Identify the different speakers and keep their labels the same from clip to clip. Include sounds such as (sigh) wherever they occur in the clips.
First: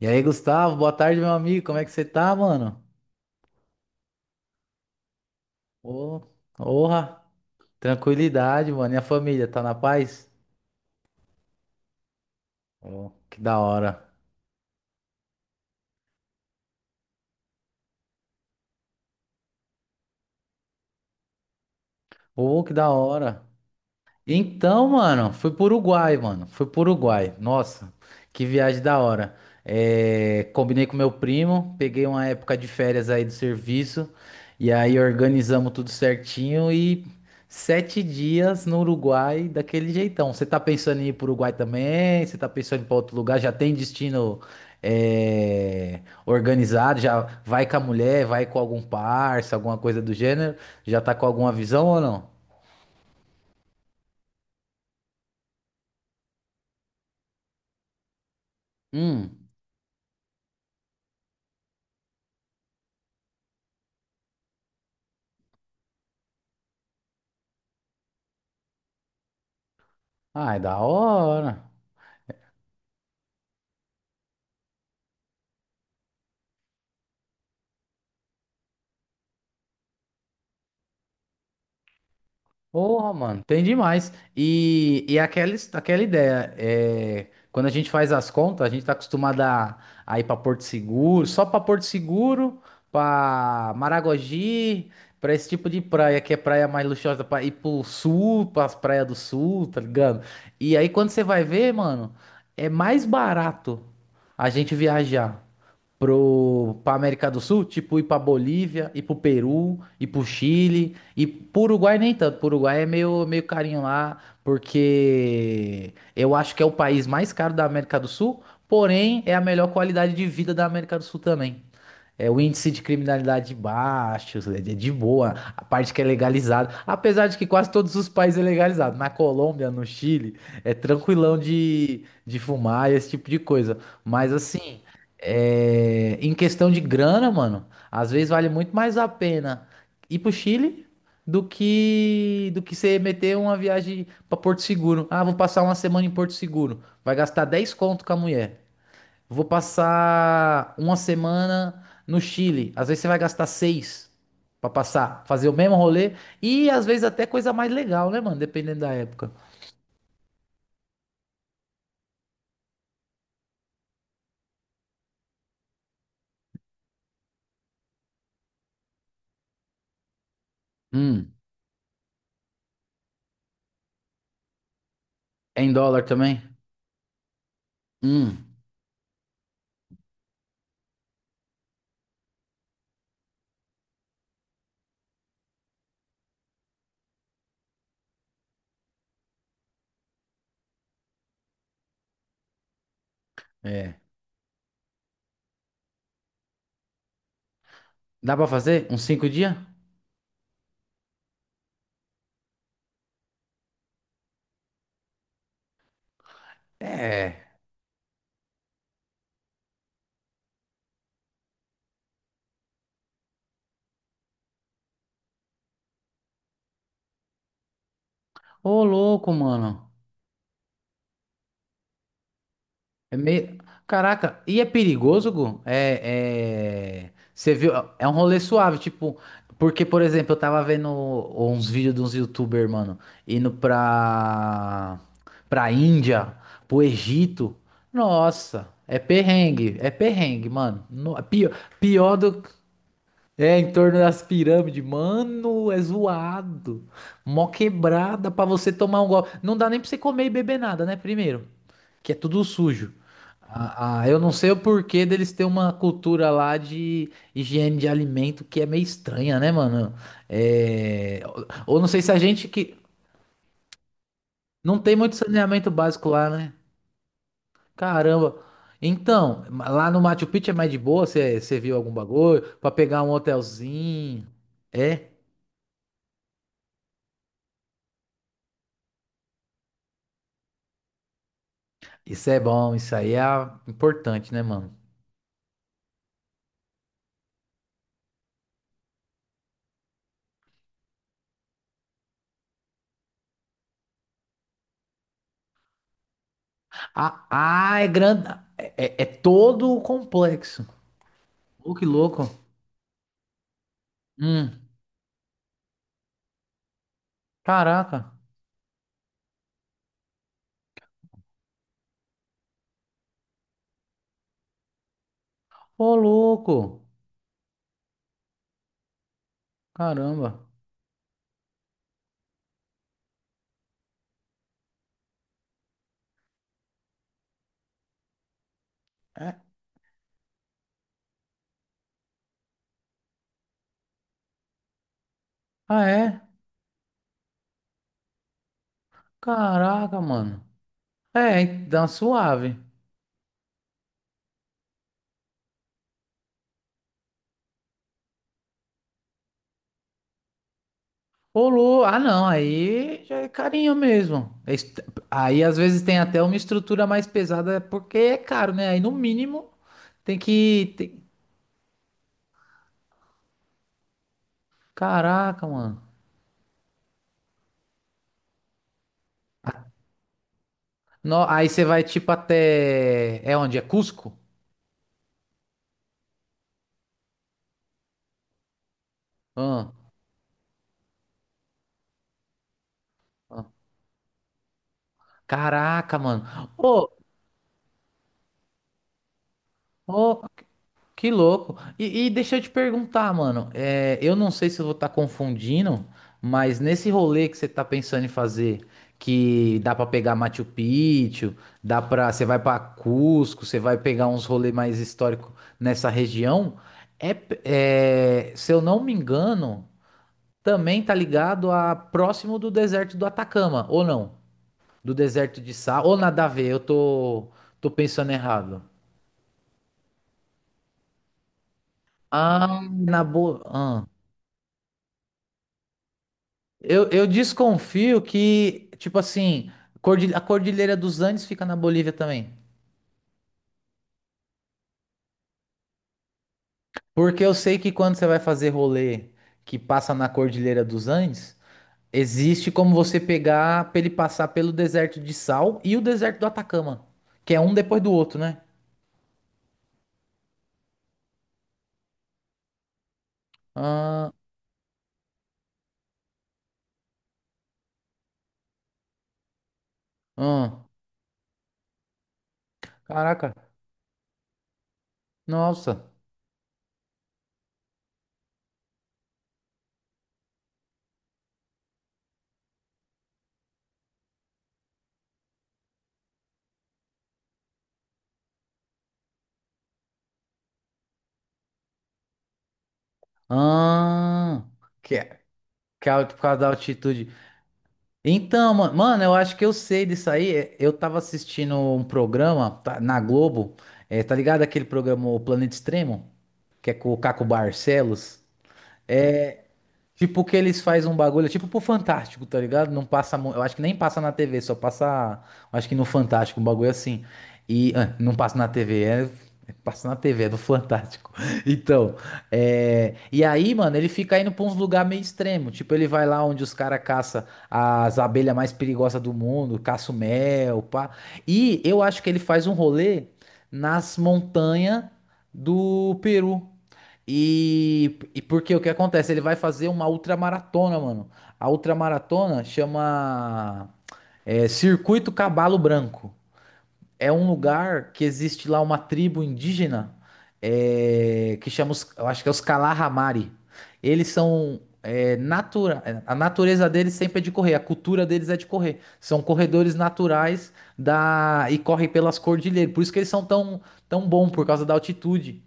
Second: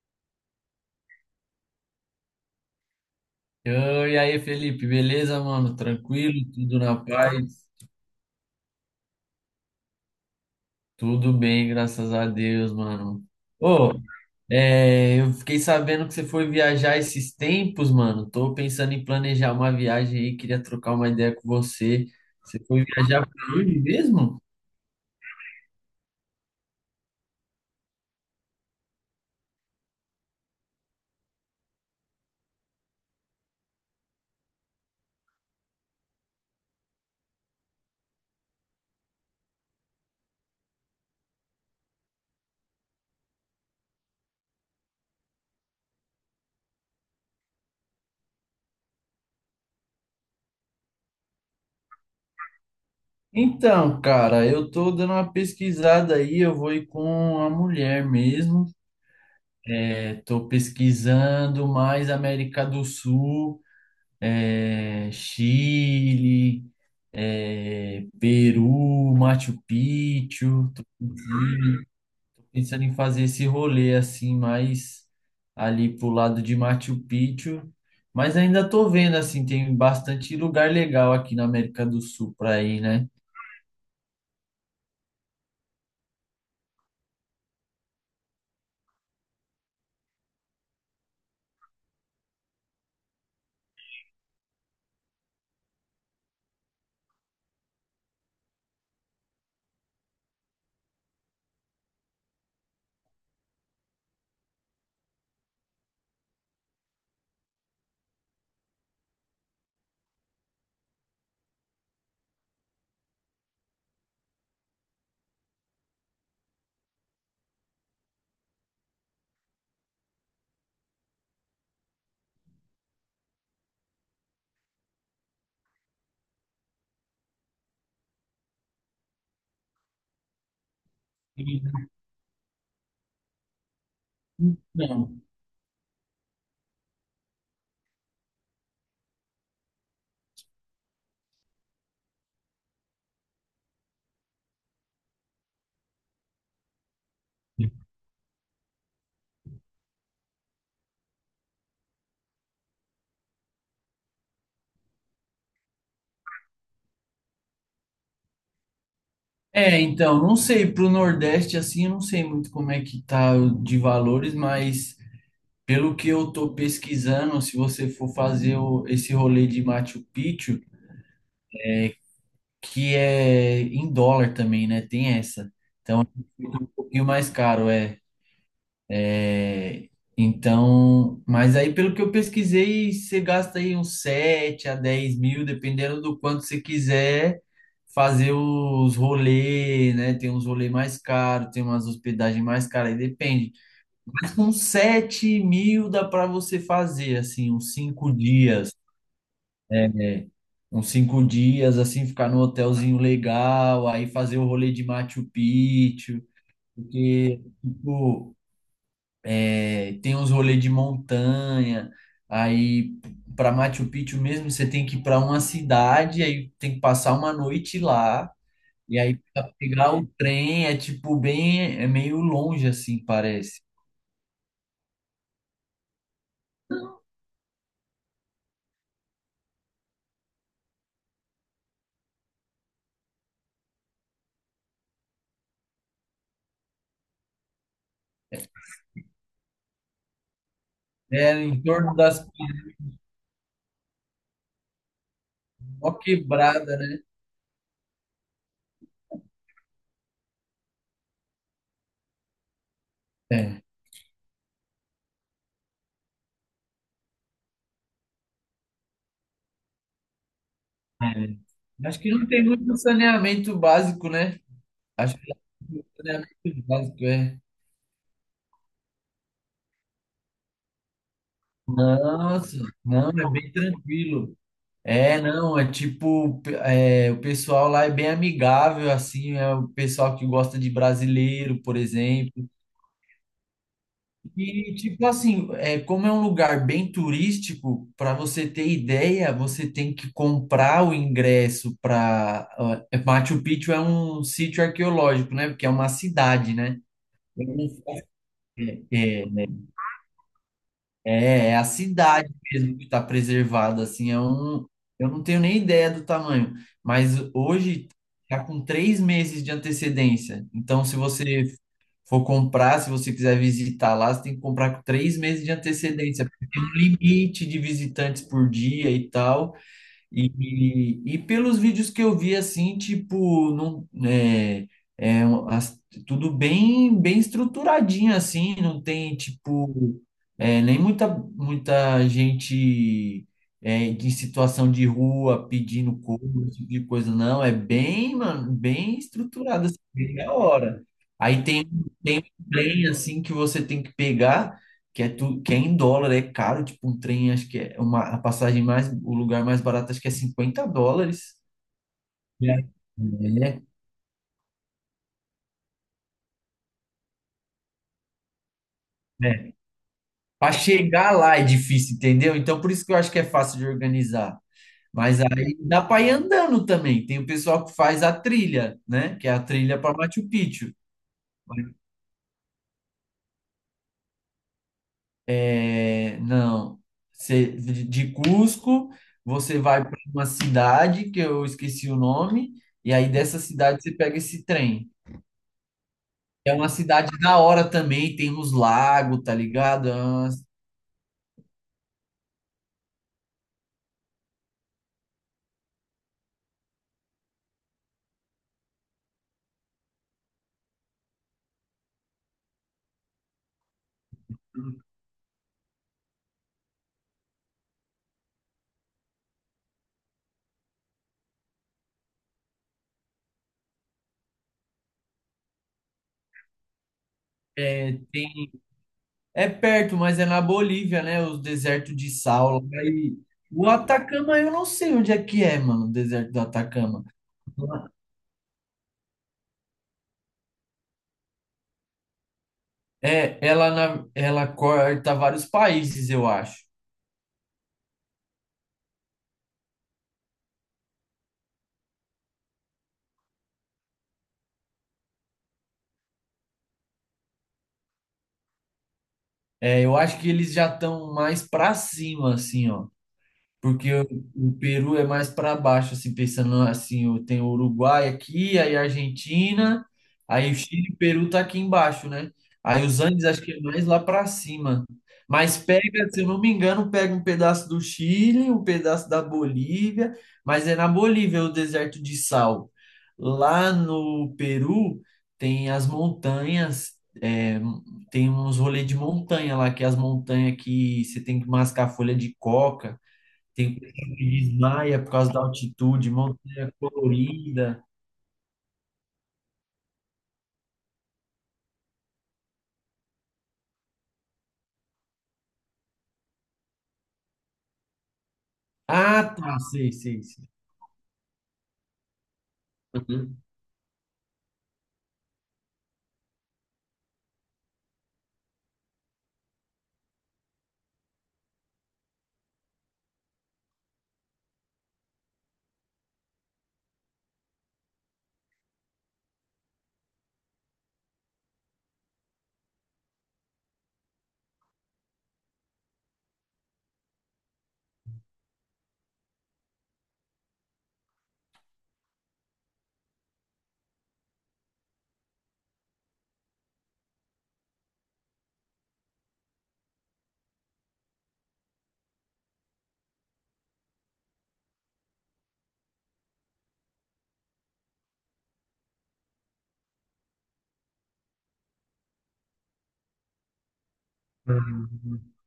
Speaker 1: E aí, Gustavo, boa tarde, meu amigo. Como é que você tá, mano?
Speaker 2: Ô. E aí, Felipe, beleza, mano?
Speaker 1: Ô,
Speaker 2: Tranquilo? Tudo na
Speaker 1: honra,
Speaker 2: paz?
Speaker 1: tranquilidade, mano. E a família, tá na paz?
Speaker 2: Tudo bem, graças a Deus,
Speaker 1: Ô,
Speaker 2: mano.
Speaker 1: que da
Speaker 2: Ô,
Speaker 1: hora.
Speaker 2: eu fiquei sabendo que você foi viajar esses tempos, mano. Tô pensando em planejar uma viagem aí, queria trocar uma ideia com você. Você
Speaker 1: Ô, que
Speaker 2: foi
Speaker 1: da
Speaker 2: viajar
Speaker 1: hora.
Speaker 2: pra onde mesmo?
Speaker 1: Então, mano, foi pro Uruguai, mano. Foi pro Uruguai. Nossa, que viagem da hora. É, combinei com meu primo, peguei uma época de férias aí do serviço, e aí organizamos tudo certinho e 7 dias no Uruguai daquele jeitão. Você tá pensando em ir pro Uruguai também? Você tá pensando em ir pra outro lugar? Já tem destino, organizado? Já vai com a mulher, vai com algum parça, alguma coisa do gênero? Já tá com alguma visão ou não?
Speaker 2: Então, cara, eu tô dando uma pesquisada aí, eu vou ir com a mulher mesmo.
Speaker 1: Hum.
Speaker 2: É, tô pesquisando mais América do Sul. Chile, Peru, Machu
Speaker 1: Ai,
Speaker 2: Picchu.
Speaker 1: da
Speaker 2: Tô
Speaker 1: hora.
Speaker 2: pensando em fazer esse rolê assim, mais ali pro lado de Machu Picchu. Mas ainda tô vendo assim, tem bastante lugar legal aqui na América do Sul para ir, né?
Speaker 1: Porra, mano, tem demais. E aquela, aquela ideia, quando a gente faz as contas, a gente tá acostumado a ir pra Porto Seguro, só pra Porto Seguro, pra Maragogi, pra esse tipo de praia, que é praia mais luxuosa, pra ir pro sul, pras praias do sul, tá ligado? E aí quando você vai ver, mano, é mais barato a gente viajar pra América do Sul, tipo ir pra Bolívia, ir pro Peru, ir pro Chile, e pro Uruguai nem tanto. Pro Uruguai é meio carinho lá, porque eu acho que é o país mais caro da América do Sul, porém é a melhor qualidade de vida da América do Sul também. É o índice de criminalidade baixo, é de boa, a parte que é legalizada. Apesar de que quase todos os países é legalizado. Na Colômbia, no Chile, é tranquilão
Speaker 2: Então,
Speaker 1: de fumar e esse tipo de coisa. Mas assim, em questão de grana, mano, às vezes vale muito mais a pena ir pro Chile do que você meter uma viagem pra Porto Seguro. Ah, vou passar uma semana em Porto Seguro. Vai gastar 10 conto com a mulher. Vou passar uma semana no Chile. Às vezes você vai gastar seis pra passar, fazer o mesmo rolê. E às vezes até coisa mais legal, né, mano? Dependendo da época.
Speaker 2: então, não sei, pro Nordeste, assim, eu não sei muito como é que tá o de valores, mas pelo que eu tô pesquisando, se você for fazer esse rolê de Machu Picchu,
Speaker 1: Hum,
Speaker 2: que é em dólar também, né? Tem essa.
Speaker 1: é em dólar
Speaker 2: Então,
Speaker 1: também?
Speaker 2: fica um pouquinho mais caro.
Speaker 1: Hum,
Speaker 2: é, Então, mas aí pelo que eu pesquisei, você gasta aí uns 7 a 10 mil, dependendo do quanto você quiser fazer os rolês, né? Tem uns rolês mais caros, tem umas hospedagens mais caras, aí depende.
Speaker 1: é.
Speaker 2: Mas com 7 mil dá para você fazer, assim, uns 5
Speaker 1: Dá pra
Speaker 2: dias.
Speaker 1: fazer? Uns 5 dias?
Speaker 2: É, é, uns 5 dias, assim, ficar num hotelzinho legal, aí fazer o rolê de Machu Picchu, porque,
Speaker 1: É.
Speaker 2: tipo, tem uns rolês de montanha, aí para Machu Picchu mesmo você tem que ir para uma cidade, aí tem que passar uma noite lá,
Speaker 1: Ô,
Speaker 2: e aí
Speaker 1: louco,
Speaker 2: pra
Speaker 1: mano.
Speaker 2: pegar o trem é, tipo, bem, é meio longe, assim,
Speaker 1: É meio.
Speaker 2: parece.
Speaker 1: Caraca, e é perigoso, Gu? É. Você viu? É um rolê suave, tipo. Porque, por exemplo, eu tava vendo uns vídeos de uns YouTuber, mano, indo pra Índia, pro Egito. Nossa, é perrengue, mano.
Speaker 2: É,
Speaker 1: Pior,
Speaker 2: em torno
Speaker 1: pior
Speaker 2: das...
Speaker 1: do. É, em torno das pirâmides. Mano, é
Speaker 2: Ó quebrada,
Speaker 1: zoado.
Speaker 2: né?
Speaker 1: Mó quebrada pra você tomar um golpe. Não dá nem pra você comer e beber nada, né? Primeiro que é tudo sujo.
Speaker 2: É.
Speaker 1: Ah, eu não sei o porquê deles ter uma cultura lá de higiene de alimento que é meio estranha, né, mano? É. Ou
Speaker 2: É.
Speaker 1: não sei
Speaker 2: Acho que
Speaker 1: se a
Speaker 2: não tem
Speaker 1: gente que
Speaker 2: muito saneamento básico, né?
Speaker 1: não tem muito
Speaker 2: Acho que
Speaker 1: saneamento básico
Speaker 2: é
Speaker 1: lá, né?
Speaker 2: muito básico, é.
Speaker 1: Caramba. Então, lá no Machu Picchu é mais de boa, você viu algum bagulho
Speaker 2: Nossa,
Speaker 1: pra pegar
Speaker 2: não,
Speaker 1: um
Speaker 2: é bem
Speaker 1: hotelzinho.
Speaker 2: tranquilo.
Speaker 1: É?
Speaker 2: É, não, é tipo, o pessoal lá é bem amigável, assim, é o pessoal que gosta de brasileiro, por
Speaker 1: Isso é
Speaker 2: exemplo.
Speaker 1: bom, isso aí é importante, né, mano?
Speaker 2: E, tipo assim, é, como é um lugar bem turístico, para você ter ideia, você tem que comprar o ingresso para. Machu Picchu é um sítio arqueológico, né? Porque é uma cidade, né?
Speaker 1: Ah,
Speaker 2: Eu
Speaker 1: ah, é grande, é
Speaker 2: não-
Speaker 1: todo o complexo.
Speaker 2: É, é a
Speaker 1: Ô, que louco.
Speaker 2: cidade mesmo que está preservada, assim,
Speaker 1: Hum.
Speaker 2: eu não tenho nem ideia do tamanho, mas hoje
Speaker 1: Caraca.
Speaker 2: está com 3 meses de antecedência. Então, se você for comprar, se você quiser visitar lá, você tem que comprar com 3 meses de
Speaker 1: Ô,
Speaker 2: antecedência, porque tem um
Speaker 1: louco.
Speaker 2: limite de visitantes por dia e tal. E,
Speaker 1: Caramba.
Speaker 2: e, e pelos vídeos que eu vi, assim, tipo, não, é um- as- tudo bem, bem estruturadinho, assim, não tem,
Speaker 1: É?
Speaker 2: tipo, é, nem muita, muita gente, em situação de rua
Speaker 1: Ah,
Speaker 2: pedindo
Speaker 1: é?
Speaker 2: coisa, esse tipo de coisa, não, é bem, mano, bem estruturado, assim,
Speaker 1: Caraca,
Speaker 2: bem da
Speaker 1: mano.
Speaker 2: hora.
Speaker 1: É,
Speaker 2: Aí
Speaker 1: é,
Speaker 2: tem,
Speaker 1: dá uma
Speaker 2: tem um
Speaker 1: suave.
Speaker 2: trem, assim, que você tem que pegar, que é tudo, que é em dólar, é caro, tipo um trem, acho que é uma, a passagem mais, o lugar mais barato acho que é US$ 50.
Speaker 1: Ah, não.
Speaker 2: É.
Speaker 1: Aí já é carinho mesmo. Aí às vezes tem até uma estrutura mais pesada porque é caro, né? Aí no
Speaker 2: É,
Speaker 1: mínimo
Speaker 2: é.
Speaker 1: tem
Speaker 2: Para
Speaker 1: que.
Speaker 2: chegar lá é difícil, entendeu? Então por isso que eu acho que é fácil de organizar. Mas
Speaker 1: Caraca,
Speaker 2: aí dá
Speaker 1: mano.
Speaker 2: para ir andando também. Tem o pessoal que faz a trilha, né? Que é a trilha para Machu Picchu.
Speaker 1: Aí você vai tipo até. É onde? É Cusco?
Speaker 2: É, não. De Cusco, você
Speaker 1: Ah,
Speaker 2: vai para uma cidade que eu esqueci o nome, e aí dessa
Speaker 1: ah.
Speaker 2: cidade você pega esse trem.
Speaker 1: Caraca, mano.
Speaker 2: É uma
Speaker 1: Ô,
Speaker 2: cidade da hora também, tem uns lagos, tá ligado?
Speaker 1: ô. Que louco. E deixa eu te perguntar, mano. Eu não sei se eu vou estar confundindo, mas nesse rolê que você tá pensando em fazer, que dá pra pegar Machu Picchu, dá para você vai pra Cusco, você vai pegar uns rolês mais históricos nessa região, se eu não me engano, também tá ligado a próximo do deserto do Atacama, ou não? Do deserto de Sal, ou nada a ver, eu tô
Speaker 2: É,
Speaker 1: pensando
Speaker 2: tem-
Speaker 1: errado.
Speaker 2: É perto, mas é na Bolívia, né? Os desertos de
Speaker 1: Ah,
Speaker 2: sal
Speaker 1: na boa.
Speaker 2: o
Speaker 1: Ah.
Speaker 2: Atacama, eu não sei onde é que é, mano, o deserto do
Speaker 1: Eu,
Speaker 2: Atacama.
Speaker 1: eu desconfio que, tipo assim, a Cordilheira dos Andes fica na Bolívia também.
Speaker 2: É, ela, ela corta vários países, eu acho.
Speaker 1: Porque eu sei que quando você vai fazer rolê que passa na Cordilheira dos Andes, existe como você pegar pra ele passar pelo deserto de Sal e o deserto do Atacama, que é um depois do outro, né?
Speaker 2: É, eu acho que eles já estão mais pra cima, assim, ó. Porque
Speaker 1: Ah,
Speaker 2: o Peru é mais para baixo, assim, pensando assim, tem o Uruguai aqui, aí a Argentina, aí o
Speaker 1: ah,
Speaker 2: Chile e o Peru tá aqui embaixo, né? Aí os Andes
Speaker 1: caraca,
Speaker 2: acho que é mais lá para cima. Mas
Speaker 1: nossa.
Speaker 2: pega, se eu não me engano, pega um pedaço do Chile, um pedaço da Bolívia, mas é na Bolívia o deserto de sal. Lá no Peru tem as montanhas, é, tem uns rolês de montanha lá, que é as montanhas que você tem que mascar folha de coca. Tem coisa que
Speaker 1: Ah, que
Speaker 2: desmaia por
Speaker 1: é,
Speaker 2: causa da
Speaker 1: que é
Speaker 2: altitude,
Speaker 1: por causa da
Speaker 2: montanha
Speaker 1: altitude.
Speaker 2: colorida.
Speaker 1: Então, mano, eu acho que eu sei disso aí. É, eu tava assistindo um programa tá, na Globo, tá ligado aquele programa O Planeta Extremo, que é com o Caco Barcelos? É,
Speaker 2: Ah, tá, sei, sei,
Speaker 1: tipo que
Speaker 2: sei.
Speaker 1: eles fazem um bagulho, tipo pro Fantástico, tá ligado? Não passa, eu acho que nem passa na TV, só passa, eu acho que no Fantástico, um bagulho assim. E ah, não passa na TV, passa na TV, é do Fantástico. (laughs) Então, e aí, mano, ele fica indo pra uns lugares meio extremo, tipo ele vai lá onde os caras caça as abelhas mais perigosas do mundo, caça o mel, pá. E eu acho que ele faz um rolê nas montanhas do Peru. E porque o que acontece? Ele vai fazer uma ultramaratona, mano. A ultramaratona chama Circuito Cabalo Branco. É um lugar que existe lá uma tribo indígena que chama, os, eu acho que é os Kalahamari. Eles são a natureza deles sempre é de correr, a cultura deles é de correr. São corredores naturais da e correm pelas cordilheiras. Por isso que eles são tão tão bom por causa da
Speaker 2: Uhum.
Speaker 1: altitude.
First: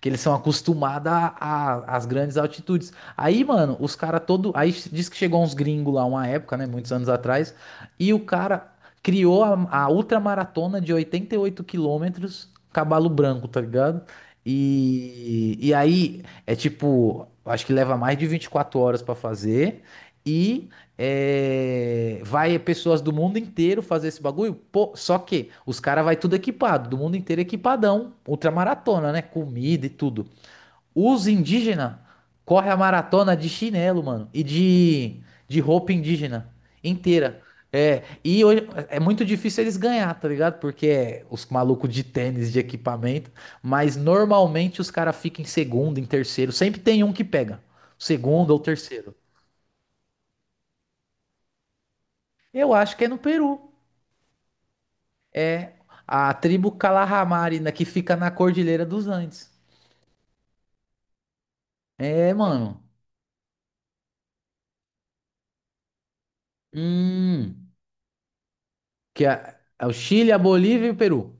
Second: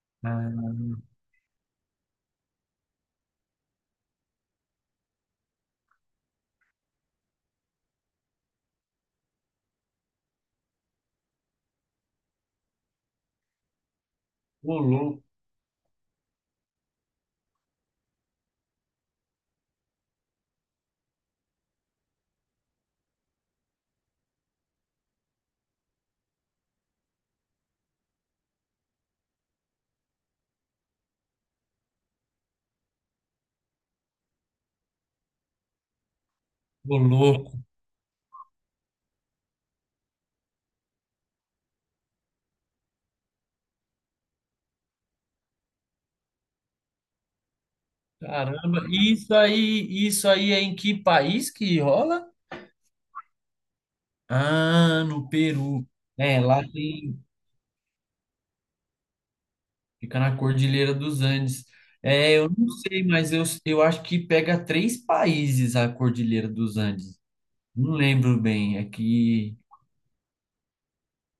Speaker 1: Que eles são acostumados
Speaker 2: Ah,
Speaker 1: às grandes altitudes. Aí, mano, os caras todo. Aí diz que chegou uns gringos lá uma época, né? Muitos anos atrás. E o cara criou a ultramaratona de 88 quilômetros, Cavalo Branco, tá ligado?
Speaker 2: ô louco,
Speaker 1: E aí é tipo, acho que leva mais de 24 horas pra fazer. E vai pessoas do mundo inteiro fazer esse bagulho. Pô, só que os caras vai tudo equipado, do mundo inteiro equipadão, ultramaratona, né? Comida e tudo. Os indígenas correm a maratona de chinelo, mano, e de roupa indígena
Speaker 2: ô
Speaker 1: inteira.
Speaker 2: louco.
Speaker 1: É, e hoje, é muito difícil eles ganhar, tá ligado? Porque é os malucos de tênis, de equipamento, mas normalmente os caras ficam em segundo, em terceiro, sempre tem um que pega, segundo ou
Speaker 2: Caramba,
Speaker 1: terceiro.
Speaker 2: isso aí é em que país que rola?
Speaker 1: Eu acho que é no Peru.
Speaker 2: Ah, no
Speaker 1: É
Speaker 2: Peru.
Speaker 1: a
Speaker 2: É, lá
Speaker 1: tribo
Speaker 2: tem,
Speaker 1: Calahamari, né, que fica na Cordilheira dos Andes.
Speaker 2: fica na Cordilheira dos Andes. É,
Speaker 1: É,
Speaker 2: eu não
Speaker 1: mano.
Speaker 2: sei, mas eu acho que pega três países a Cordilheira dos Andes.
Speaker 1: Hum,
Speaker 2: Não lembro bem, é
Speaker 1: que
Speaker 2: que
Speaker 1: é, é o Chile, a Bolívia e o Peru.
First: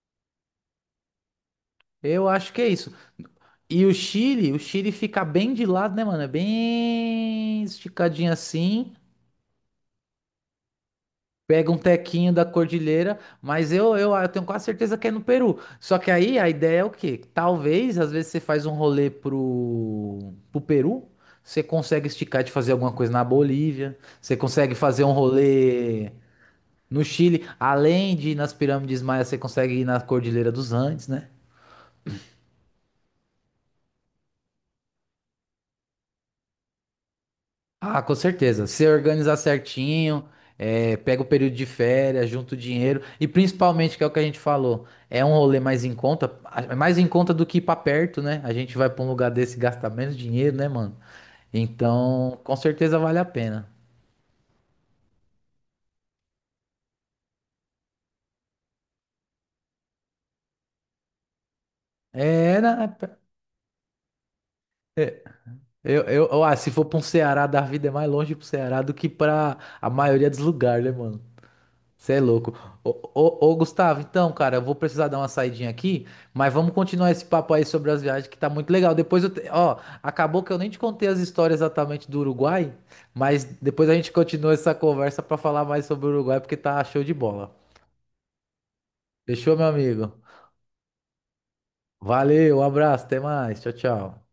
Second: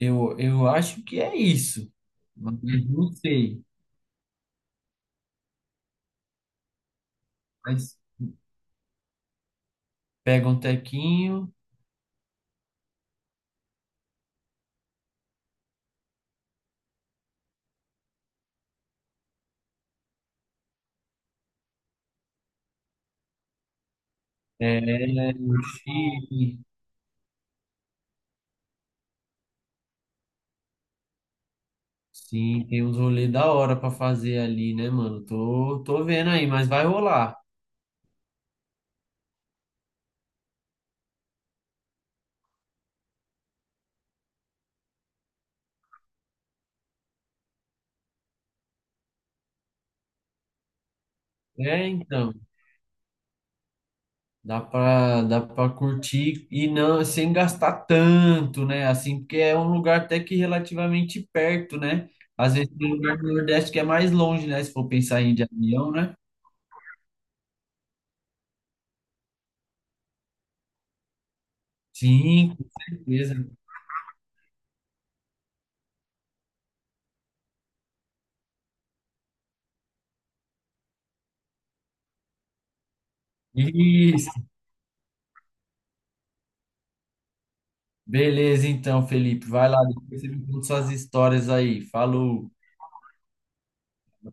Speaker 2: Eu acho que é isso.
Speaker 1: Eu acho
Speaker 2: Mas
Speaker 1: que é isso.
Speaker 2: não sei.
Speaker 1: E o Chile fica bem de lado, né, mano? É bem
Speaker 2: Mas
Speaker 1: esticadinho assim.
Speaker 2: pega um tequinho,
Speaker 1: Pega um tequinho da cordilheira, mas eu tenho quase certeza que é no Peru. Só que aí a ideia é o quê? Talvez, às vezes, você faz um rolê pro Peru, você consegue esticar de fazer alguma coisa na Bolívia, você consegue fazer um
Speaker 2: é, um
Speaker 1: rolê
Speaker 2: chile.
Speaker 1: no Chile, além de ir nas pirâmides maias, você consegue ir na Cordilheira dos Andes, né?
Speaker 2: Sim, tem uns rolês da hora pra fazer ali, né, mano? Tô vendo aí, mas vai rolar.
Speaker 1: Ah, com certeza. Se organizar certinho, pega o período de férias, junta o dinheiro e principalmente, que é o que a gente falou, é um rolê mais em conta, é mais em conta do que ir pra perto, né? A gente vai pra um lugar desse e gasta menos dinheiro, né, mano?
Speaker 2: É, então.
Speaker 1: Então, com certeza vale a pena.
Speaker 2: Dá pra curtir e não sem gastar tanto, né? Assim, porque é um lugar até que relativamente perto, né? Às
Speaker 1: É,
Speaker 2: vezes tem um lugar do Nordeste que é mais longe, né? Se for
Speaker 1: é,
Speaker 2: pensar em ir de avião, né?
Speaker 1: se for pra um Ceará da vida, é mais longe pro Ceará do que pra a maioria dos lugares, né, mano? Você é louco.
Speaker 2: Sim, com
Speaker 1: Ô,
Speaker 2: certeza.
Speaker 1: ô, ô, Gustavo, então, cara, eu vou precisar dar uma saidinha aqui, mas vamos continuar esse papo aí sobre as viagens, que tá muito legal. Ó, acabou que eu nem te contei as histórias exatamente do Uruguai, mas depois a gente
Speaker 2: Isso.
Speaker 1: continua essa conversa pra falar mais sobre o Uruguai, porque tá show de bola.
Speaker 2: Beleza, então, Felipe.
Speaker 1: Fechou, meu
Speaker 2: Vai lá,
Speaker 1: amigo?
Speaker 2: depois você me conta suas histórias aí. Falou.
Speaker 1: Valeu, um abraço, até mais. Tchau, tchau.